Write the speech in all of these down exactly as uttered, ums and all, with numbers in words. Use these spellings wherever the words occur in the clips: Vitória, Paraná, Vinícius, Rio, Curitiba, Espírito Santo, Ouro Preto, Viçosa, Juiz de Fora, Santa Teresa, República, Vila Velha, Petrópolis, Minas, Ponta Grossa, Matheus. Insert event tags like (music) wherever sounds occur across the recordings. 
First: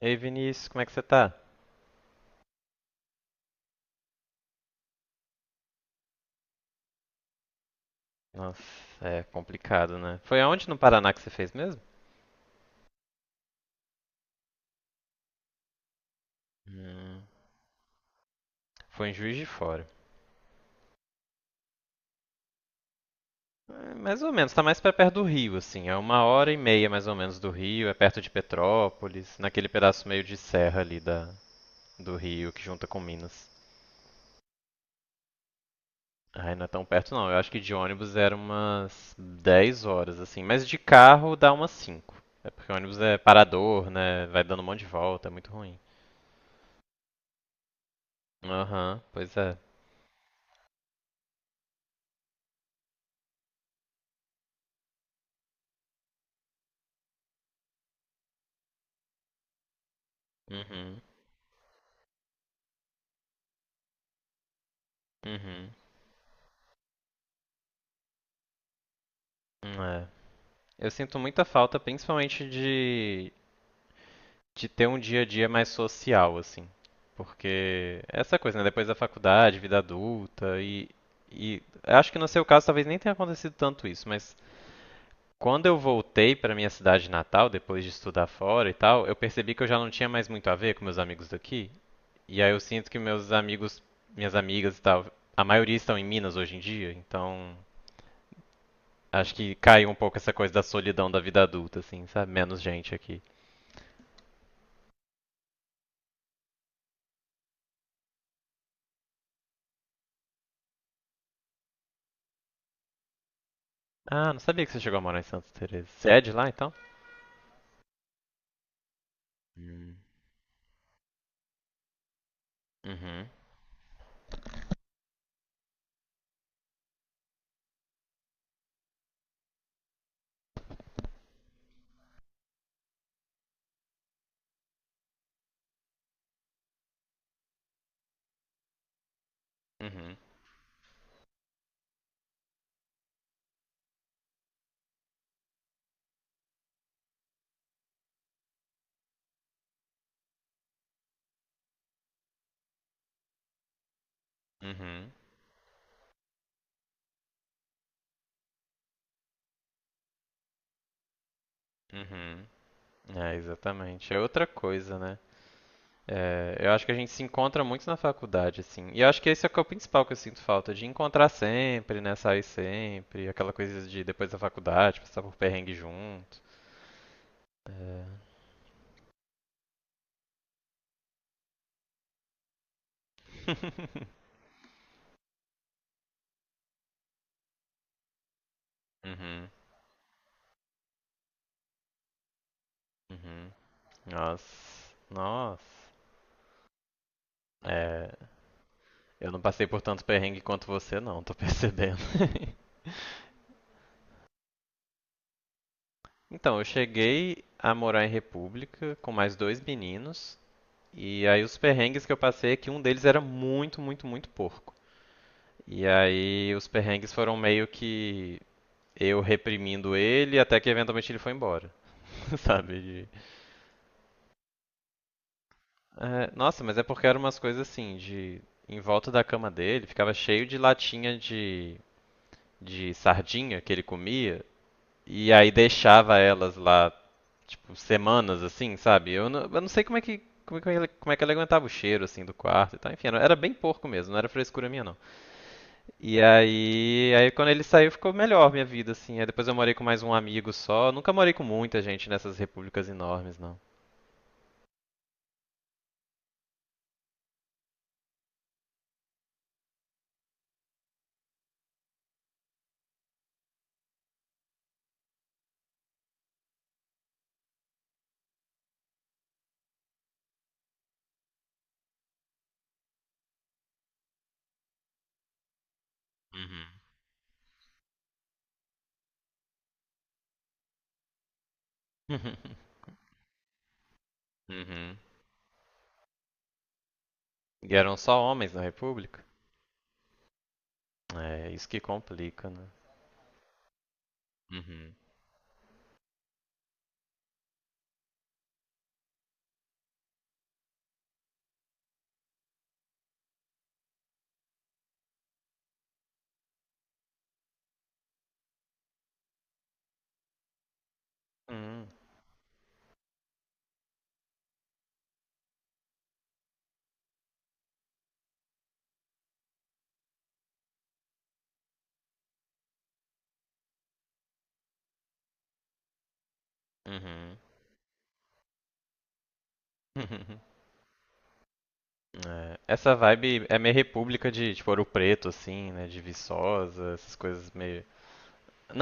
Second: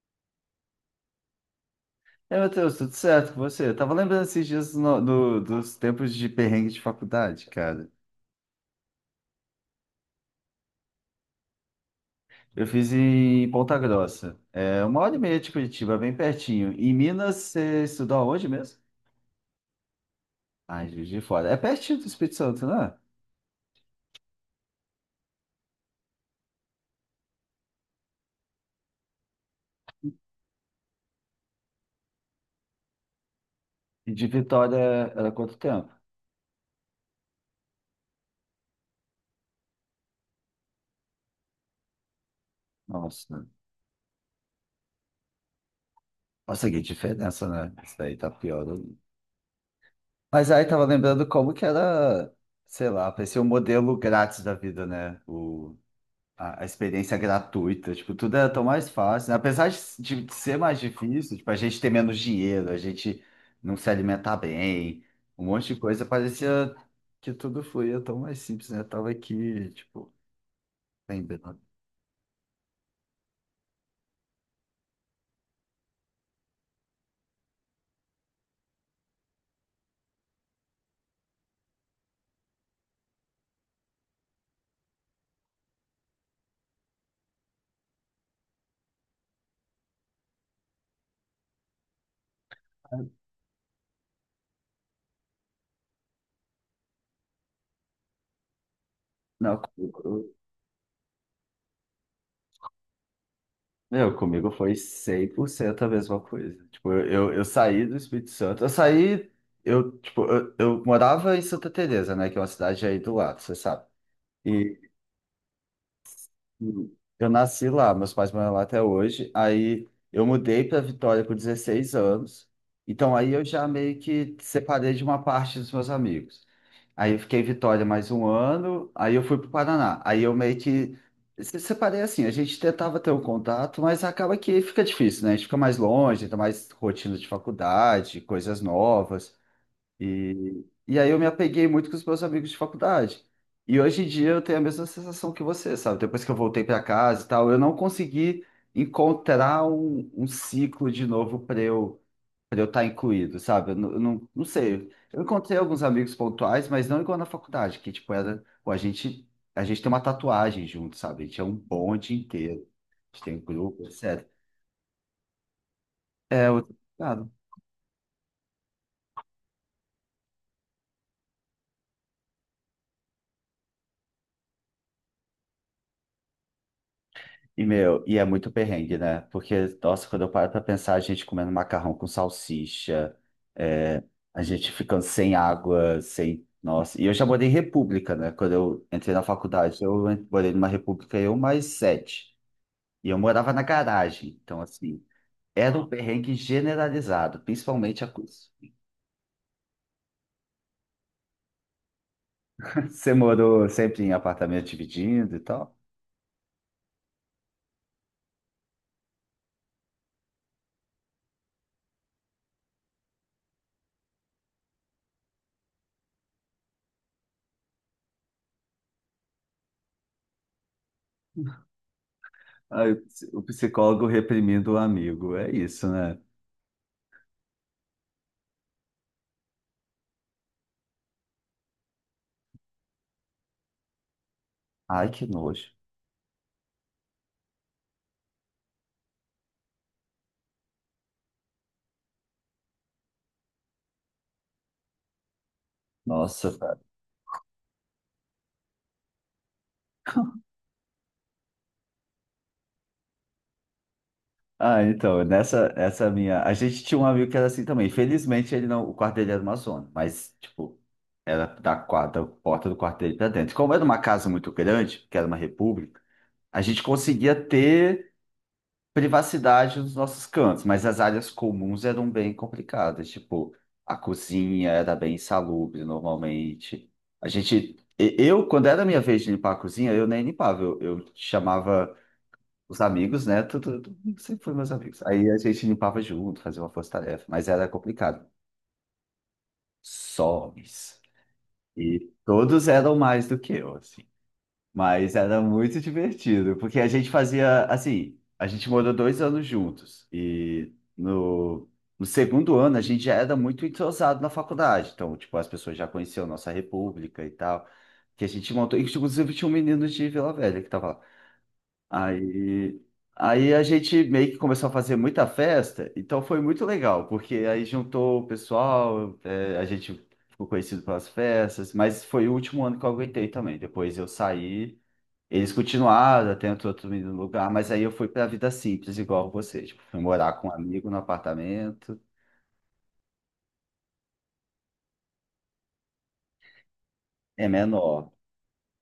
Ei, Vinícius, como é que você tá? É, Matheus, tudo certo com você? Eu tava lembrando esses dias no- do- dos tempos de perrengue de faculdade, cara. Nossa, é complicado, né? Foi aonde no Paraná que você fez mesmo? Eu fiz em Ponta Grossa. É uma hora e meia de Curitiba, bem pertinho. Em Hum, Minas, você estudou aonde mesmo? foi em Juiz de Fora. Ah, em Juiz de Fora. É pertinho do Espírito Santo, né? É, mais ou menos, tá mais pra perto do Rio, assim. É uma hora e meia mais ou menos do Rio, é perto de Petrópolis, naquele pedaço meio de serra ali da, do Rio que junta com Minas. E de Vitória é, era quanto tempo? Ai, não é tão perto não. Eu acho que de ônibus era umas dez horas, assim. Mas de carro dá umas cinco. É porque ônibus é Nossa. parador, né? Vai dando um monte de volta, é muito ruim. Nossa, que diferença, né? Isso daí tá pior ainda. Aham, pois é. Mas aí tava lembrando como que era, sei lá, parecia um modelo grátis da vida, né? A a experiência gratuita, tipo, tudo era tão mais fácil, né? Apesar de, de ser mais Uhum, difícil, tipo, a gente ter menos dinheiro, a gente não se alimentar bem, um uhum. monte de coisa, parecia que tudo fluía tão mais simples, né? Eu tava aqui, É, tipo, eu sinto muita lembrando. falta, principalmente de, de ter um dia a dia mais social, assim. Porque é essa coisa, né? Depois da faculdade, vida adulta, e, e acho que no seu caso talvez nem tenha acontecido tanto isso, mas quando eu voltei para minha cidade natal, depois de estudar fora e tal, eu percebi que eu já não tinha mais muito a ver com meus amigos daqui. E aí eu sinto que meus amigos, minhas amigas e tal, a maioria estão em Minas hoje em dia, então acho que Não, caiu um pouco comigo, essa coisa da solidão da vida adulta, assim, sabe? Menos gente aqui. meu, comigo foi cem por cento a mesma coisa. Tipo, eu, eu, eu saí do Espírito Santo, eu saí, eu, tipo, eu, eu morava em Santa Teresa, né? Que é uma cidade aí do lado, você sabe. Ah, não sabia que você chegou a morar em Santa Teresa. Você é de lá, então? Eu nasci lá, meus pais moram lá até hoje. Aí Hum. eu mudei para Vitória com dezesseis anos. Então Uhum, aí eu já meio que separei de uma parte dos meus amigos. Aí eu fiquei em Vitória mais um ano, aí eu fui para o Paraná. Aí eu meio que se separei assim, a gente tentava ter um contato, mas acaba que fica difícil, né? A gente fica mais longe, ainda mais rotina de faculdade, coisas novas. uhum, E, e aí eu me apeguei muito com os meus amigos de faculdade. E hoje em dia eu tenho a mesma sensação que você, sabe? Depois que eu voltei para casa e tal, eu não consegui encontrar um, um ciclo de novo para eu para eu estar incluído, sabe? Eu, não, eu não não sei. uhum, Eu encontrei alguns amigos pontuais, mas não igual na faculdade, que tipo era, pô, a gente a gente tem uma tatuagem junto, sabe? A gente é um bonde uhum. inteiro. A gente tem É, um grupo, exatamente. É etcétera. outra coisa, né? É, É, eu outro- acho que a gente se encontra muito na faculdade, assim. E eu acho que esse é o que é o principal que eu sinto falta, de encontrar sempre, né? Sair sempre, aquela coisa de depois da faculdade, passar por perrengue junto. E, É. meu, e é muito perrengue, né? Porque, nossa, quando eu paro pra pensar, a gente comendo macarrão com salsicha, é, (laughs) a gente ficando sem água, sem. Nossa, e eu já morei em república, né? Quando eu entrei na Uhum, faculdade, eu en- morei numa república, eu mais sete. E eu morava uhum. na garagem, então, Nossa, assim, era um nossa. perrengue generalizado, principalmente a É, coisa. eu não passei por tanto perrengue quanto você, não, tô percebendo. (laughs) (laughs) Você morou sempre em apartamento dividindo e tal? Então, eu cheguei a morar em república com mais dois meninos, e aí os perrengues que eu passei é que um deles era muito, muito, muito porco. E aí os perrengues foram meio que eu reprimindo ele até que eventualmente ele foi embora, (laughs) sabe? Aí, De- o psicólogo reprimindo o amigo, é isso, né? É, nossa, mas é porque eram umas coisas assim, de em volta da cama dele ficava cheio de latinha de, de sardinha que ele comia, Ai, que e aí nojo. deixava elas lá tipo, semanas, assim, sabe? Eu não, eu não sei como é que. Como é, que ele, como é que ele aguentava o cheiro, assim, do quarto e tal. Enfim, era, era bem porco mesmo, não era frescura minha, não. E Nossa, aí, aí quando ele saiu, ficou melhor minha vida, assim. Aí depois eu morei com mais um amigo só. Nunca morei com muita gente nessas repúblicas enormes, não. ah, então, nessa essa minha. A gente tinha um amigo que era assim também. Felizmente, ele não. O quarto dele era uma zona, mas, tipo, era da, quadra, da porta do quarto dele pra dentro. Como era uma casa muito grande, que era uma república, a gente conseguia ter privacidade nos nossos cantos, mas as áreas comuns eram bem complicadas. Tipo, a cozinha era bem insalubre Uhum. normalmente. A gente. e- Eu, quando era a minha vez de limpar a cozinha, eu nem limpava, eu eu chamava os (laughs) amigos, né? Tudo, tudo- sempre foram meus Uhum. amigos. Aí a gente limpava junto, fazia uma força-tarefa, mas era E eram só complicado. homens na república? Somes. É, isso que E complica, né? todos eram mais do que eu, assim. Uhum. Mas era muito divertido, porque a gente fazia, assim, a gente morou dois anos juntos. E no, no segundo ano a gente já era muito entrosado na faculdade. Então, tipo, as pessoas já conheciam nossa república e tal, que a gente montou. E, inclusive, tinha um menino de Vila Velha que tava lá. Hum. Aí, Aí a gente meio que começou a fazer muita festa, então foi muito legal, porque aí juntou o pessoal, é, a gente ficou conhecido pelas festas, mas foi o último ano que eu aguentei também. Depois eu saí, eles continuaram, até entrou outro menino no Uhum. lugar, mas aí eu fui para a vida simples, igual você. Tipo, fui morar com um (laughs) amigo no apartamento, É, essa vibe é meio república de, tipo, Ouro Preto, assim, né? De Viçosa, essas é coisas meio. menor,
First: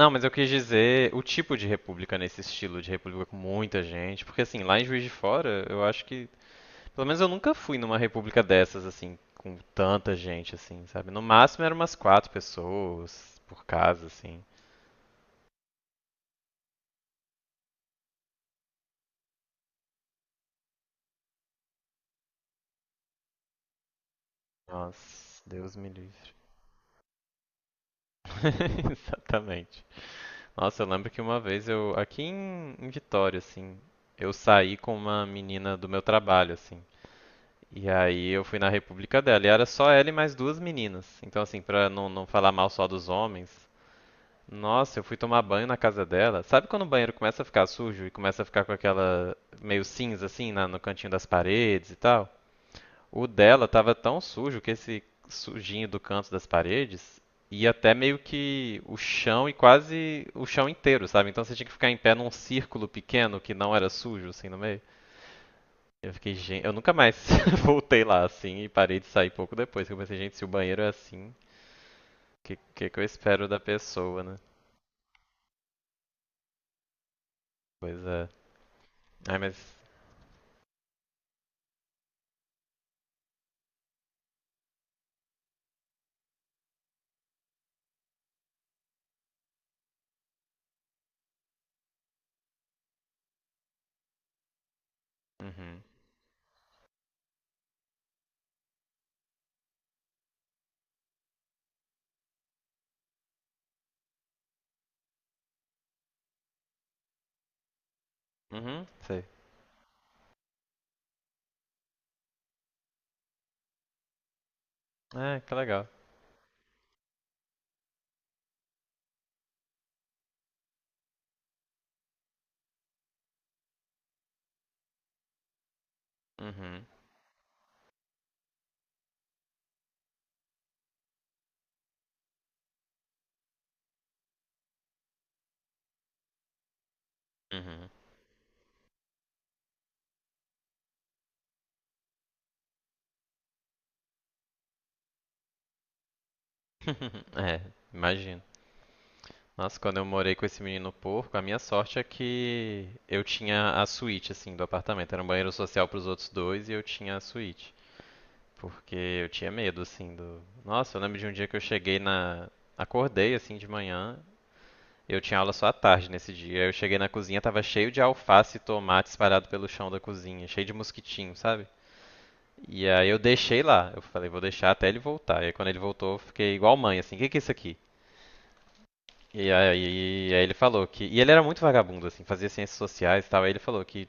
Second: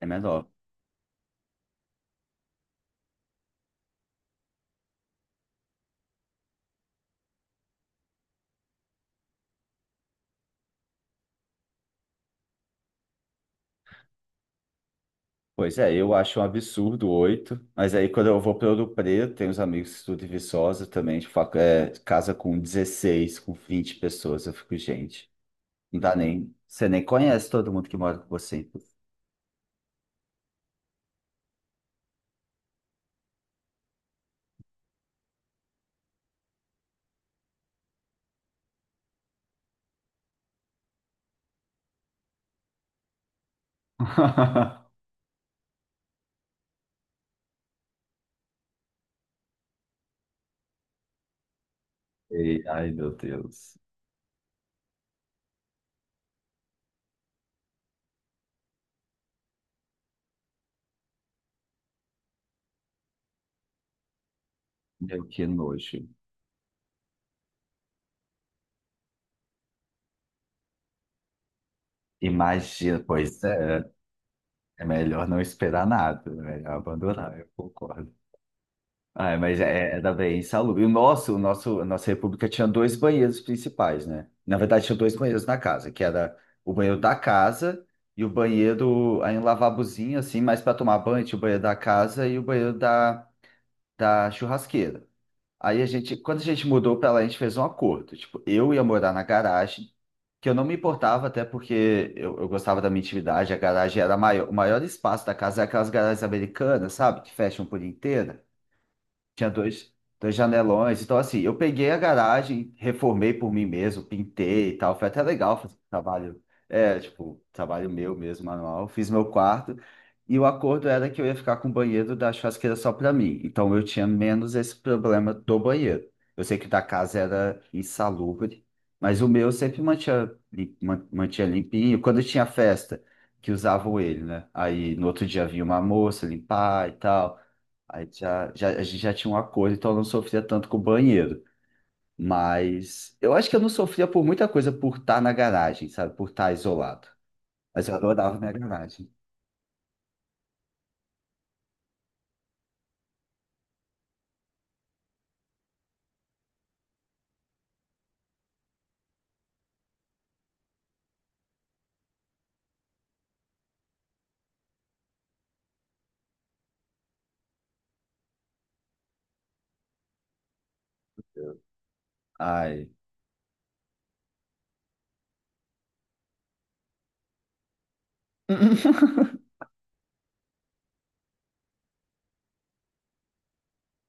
é mas eu quis menor. dizer o tipo de república nesse estilo de república com muita gente, porque assim, lá em Juiz de Fora, eu acho que, pelo menos eu nunca fui numa república dessas assim, com tanta gente assim, sabe? No máximo eram umas quatro pessoas por casa assim. Pois é, eu acho um absurdo oito, mas aí quando eu vou para Ouro Preto, tem uns amigos que estudam em Viçosa também, de facu- é, casa com dezesseis, com vinte pessoas, eu fico, gente, Nossa, Deus me não dá livre. nem, você nem conhece todo mundo que mora com você. (laughs) Exatamente. Nossa, eu lembro que uma vez eu aqui em, em Vitória assim, eu saí com uma menina do meu trabalho assim. E aí eu fui na república dela e era só ela e mais duas meninas. Então assim, pra não, não falar mal só dos homens, nossa, eu (laughs) fui tomar banho na casa dela. Sabe quando o banheiro começa a ficar sujo e começa a ficar com aquela meio cinza assim na- no cantinho das paredes e tal? E, ai, meu O dela Deus, tava tão sujo que esse sujinho do canto das paredes ia até meio que o chão e quase o chão inteiro, sabe? Então você tinha que ficar em pé num círculo pequeno que não era sujo assim no meio. meu, que nojo. Eu fiquei, gente, eu nunca mais (laughs) voltei lá assim e parei de sair pouco depois. Que Eu pensei, gente, se o banheiro é assim, o que, que Imagina, que eu pois espero da é, pessoa, né? é melhor não esperar nada, é melhor abandonar, eu Pois concordo. é. Ai, Ah, mas mas. é, era bem insalubre. E o nosso, o nosso, a nossa república tinha dois banheiros principais, né? Na verdade, tinha dois banheiros na casa, que era o banheiro da casa e o banheiro, aí um lavabozinho, assim, mais para tomar banho, tinha o banheiro da casa e o banheiro da, da churrasqueira. Aí Uhum. a gente, quando a gente mudou pra lá, a gente fez um acordo. Tipo, eu ia morar na garagem, que eu não me importava, até porque eu, eu gostava da minha intimidade, a garagem era maior, o maior espaço da casa, é aquelas garagens americanas, sabe? Que fecham por inteira. Uhum, sei. Tinha dois, dois janelões. Então, assim, eu peguei a garagem, reformei por mim mesmo, pintei e tal. Foi até É, que legal fazer um legal. trabalho, é, tipo, trabalho meu mesmo, manual. Fiz meu quarto. E o acordo era que eu ia ficar com o banheiro da churrasqueira só para mim. Então, eu tinha menos esse problema do banheiro. Eu sei que o da Uhum. casa era insalubre, mas o meu sempre mantinha, lim- man- mantinha limpinho. Quando tinha festa, que usavam ele, né? Aí, no outro dia, vinha uma moça limpar e tal. Uhum. Aí já, já, a gente já tinha um acordo, então eu não sofria tanto com o banheiro. Mas eu acho que eu não sofria por muita coisa por estar na garagem, sabe? Por estar isolado. (laughs) É, Mas eu adorava imagino. minha garagem. Nossa, quando eu morei com esse menino porco, a minha sorte é que eu tinha a suíte, assim, do apartamento. Era um banheiro social pros outros dois e eu tinha a suíte. Porque eu tinha medo, assim, do. Nossa, eu lembro de um dia que eu cheguei na. Acordei, assim, de manhã. Eu tinha aula só à tarde nesse dia. Eu cheguei na cozinha, tava cheio de alface e tomate espalhado pelo chão da cozinha, cheio de mosquitinho, sabe? E Ai. aí eu deixei lá. Eu falei, vou deixar até ele voltar. E aí quando ele voltou, eu fiquei igual mãe, assim, o que que é isso aqui? (laughs) E aí, aí ele falou que. E ele era muito vagabundo, assim, fazia ciências sociais e tal. Aí ele falou que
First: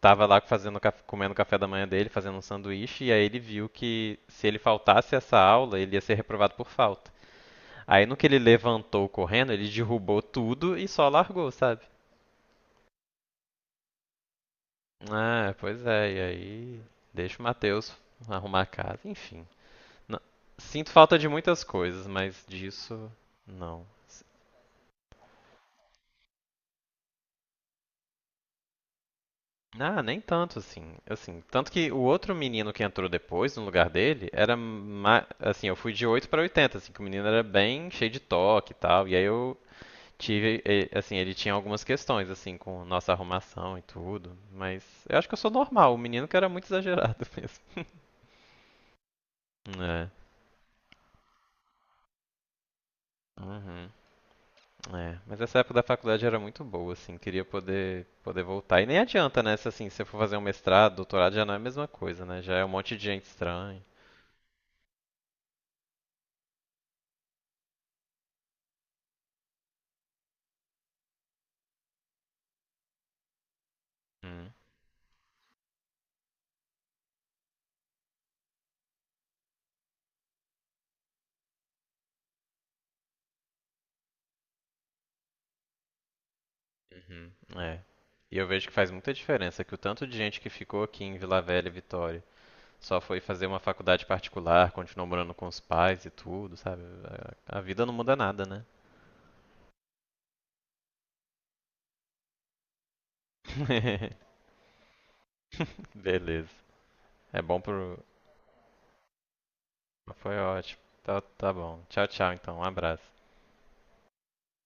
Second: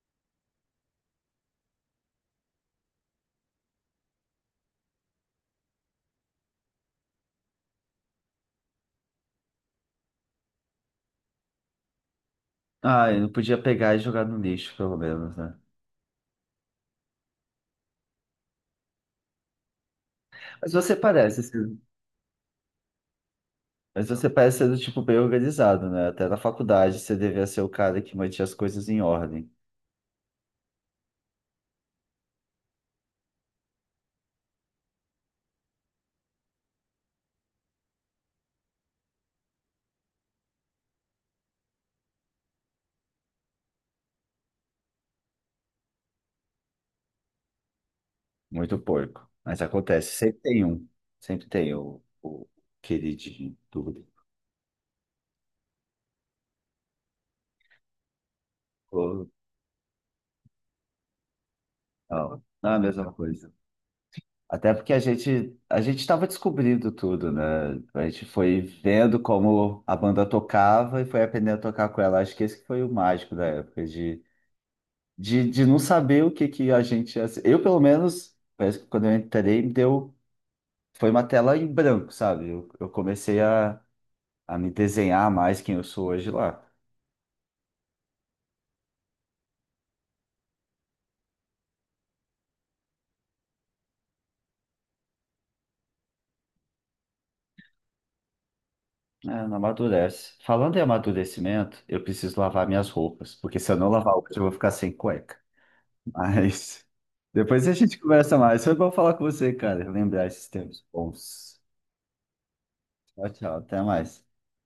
tava lá fazendo, caf- comendo o café da manhã dele, fazendo um sanduíche, e aí ele viu que se ele faltasse essa aula, ele ia ser reprovado por falta. Aí no que ele levantou correndo, ele derrubou tudo e só largou, sabe? Ai, não podia pegar e jogar no lixo, pelo menos, É, né? pois é, e aí deixa o Matheus arrumar a casa, enfim. Não- Mas Sinto você falta de parece, muitas ser- coisas, mas disso não. mas você parece ser do tipo bem organizado, né? Até na faculdade você devia ser o cara que mantinha as coisas em ordem. Ah, nem tanto assim. Assim, tanto que o outro menino que entrou depois no lugar dele era ma- assim, eu fui de oito para oitenta, assim, que o menino era bem cheio de toque e tal, e aí eu tive, e- assim, ele tinha algumas questões assim com nossa arrumação e tudo, mas eu acho que eu sou normal, o menino que era muito exagerado (laughs) mesmo. Muito porco. Mas É. acontece, sempre tem um. Sempre tem o, o queridinho do Uhum. grupo. É, mas essa época da faculdade era muito boa, assim, queria poder poder voltar. E nem Ou- adianta, né? Se assim, se você for fazer um mestrado, doutorado, já não é a mesma coisa, né? Não, Já é um não é a monte de mesma gente coisa. estranha. Até porque a gente a gente estava descobrindo tudo, né? A gente foi vendo como a banda tocava e foi aprendendo a tocar com ela. Acho que esse que foi o mágico da época, de, Hum, de, de não saber o que que a gente ia ser. Eu, pelo menos, parece que quando eu entrei, me deu, foi uma tela em branco, sabe? Eu, eu comecei a, a me desenhar mais quem eu sou hoje lá. uhum, é. E eu vejo que faz muita diferença que o tanto de gente que ficou aqui em Vila Velha e Vitória só foi fazer uma faculdade particular, continuou morando com os pais e tudo, sabe? A, a vida não muda nada, né? É, não amadurece. Falando em amadurecimento, eu preciso lavar minhas roupas, porque se eu não lavar hoje, (laughs) eu vou ficar sem cueca. Beleza. Mas É bom depois a gente pro. conversa mais. Foi bom falar com você, cara. Lembrar Foi esses ótimo. tempos Tá, tá bons. bom. Tchau, tchau, então. Um abraço. Tchau, tchau. Até mais.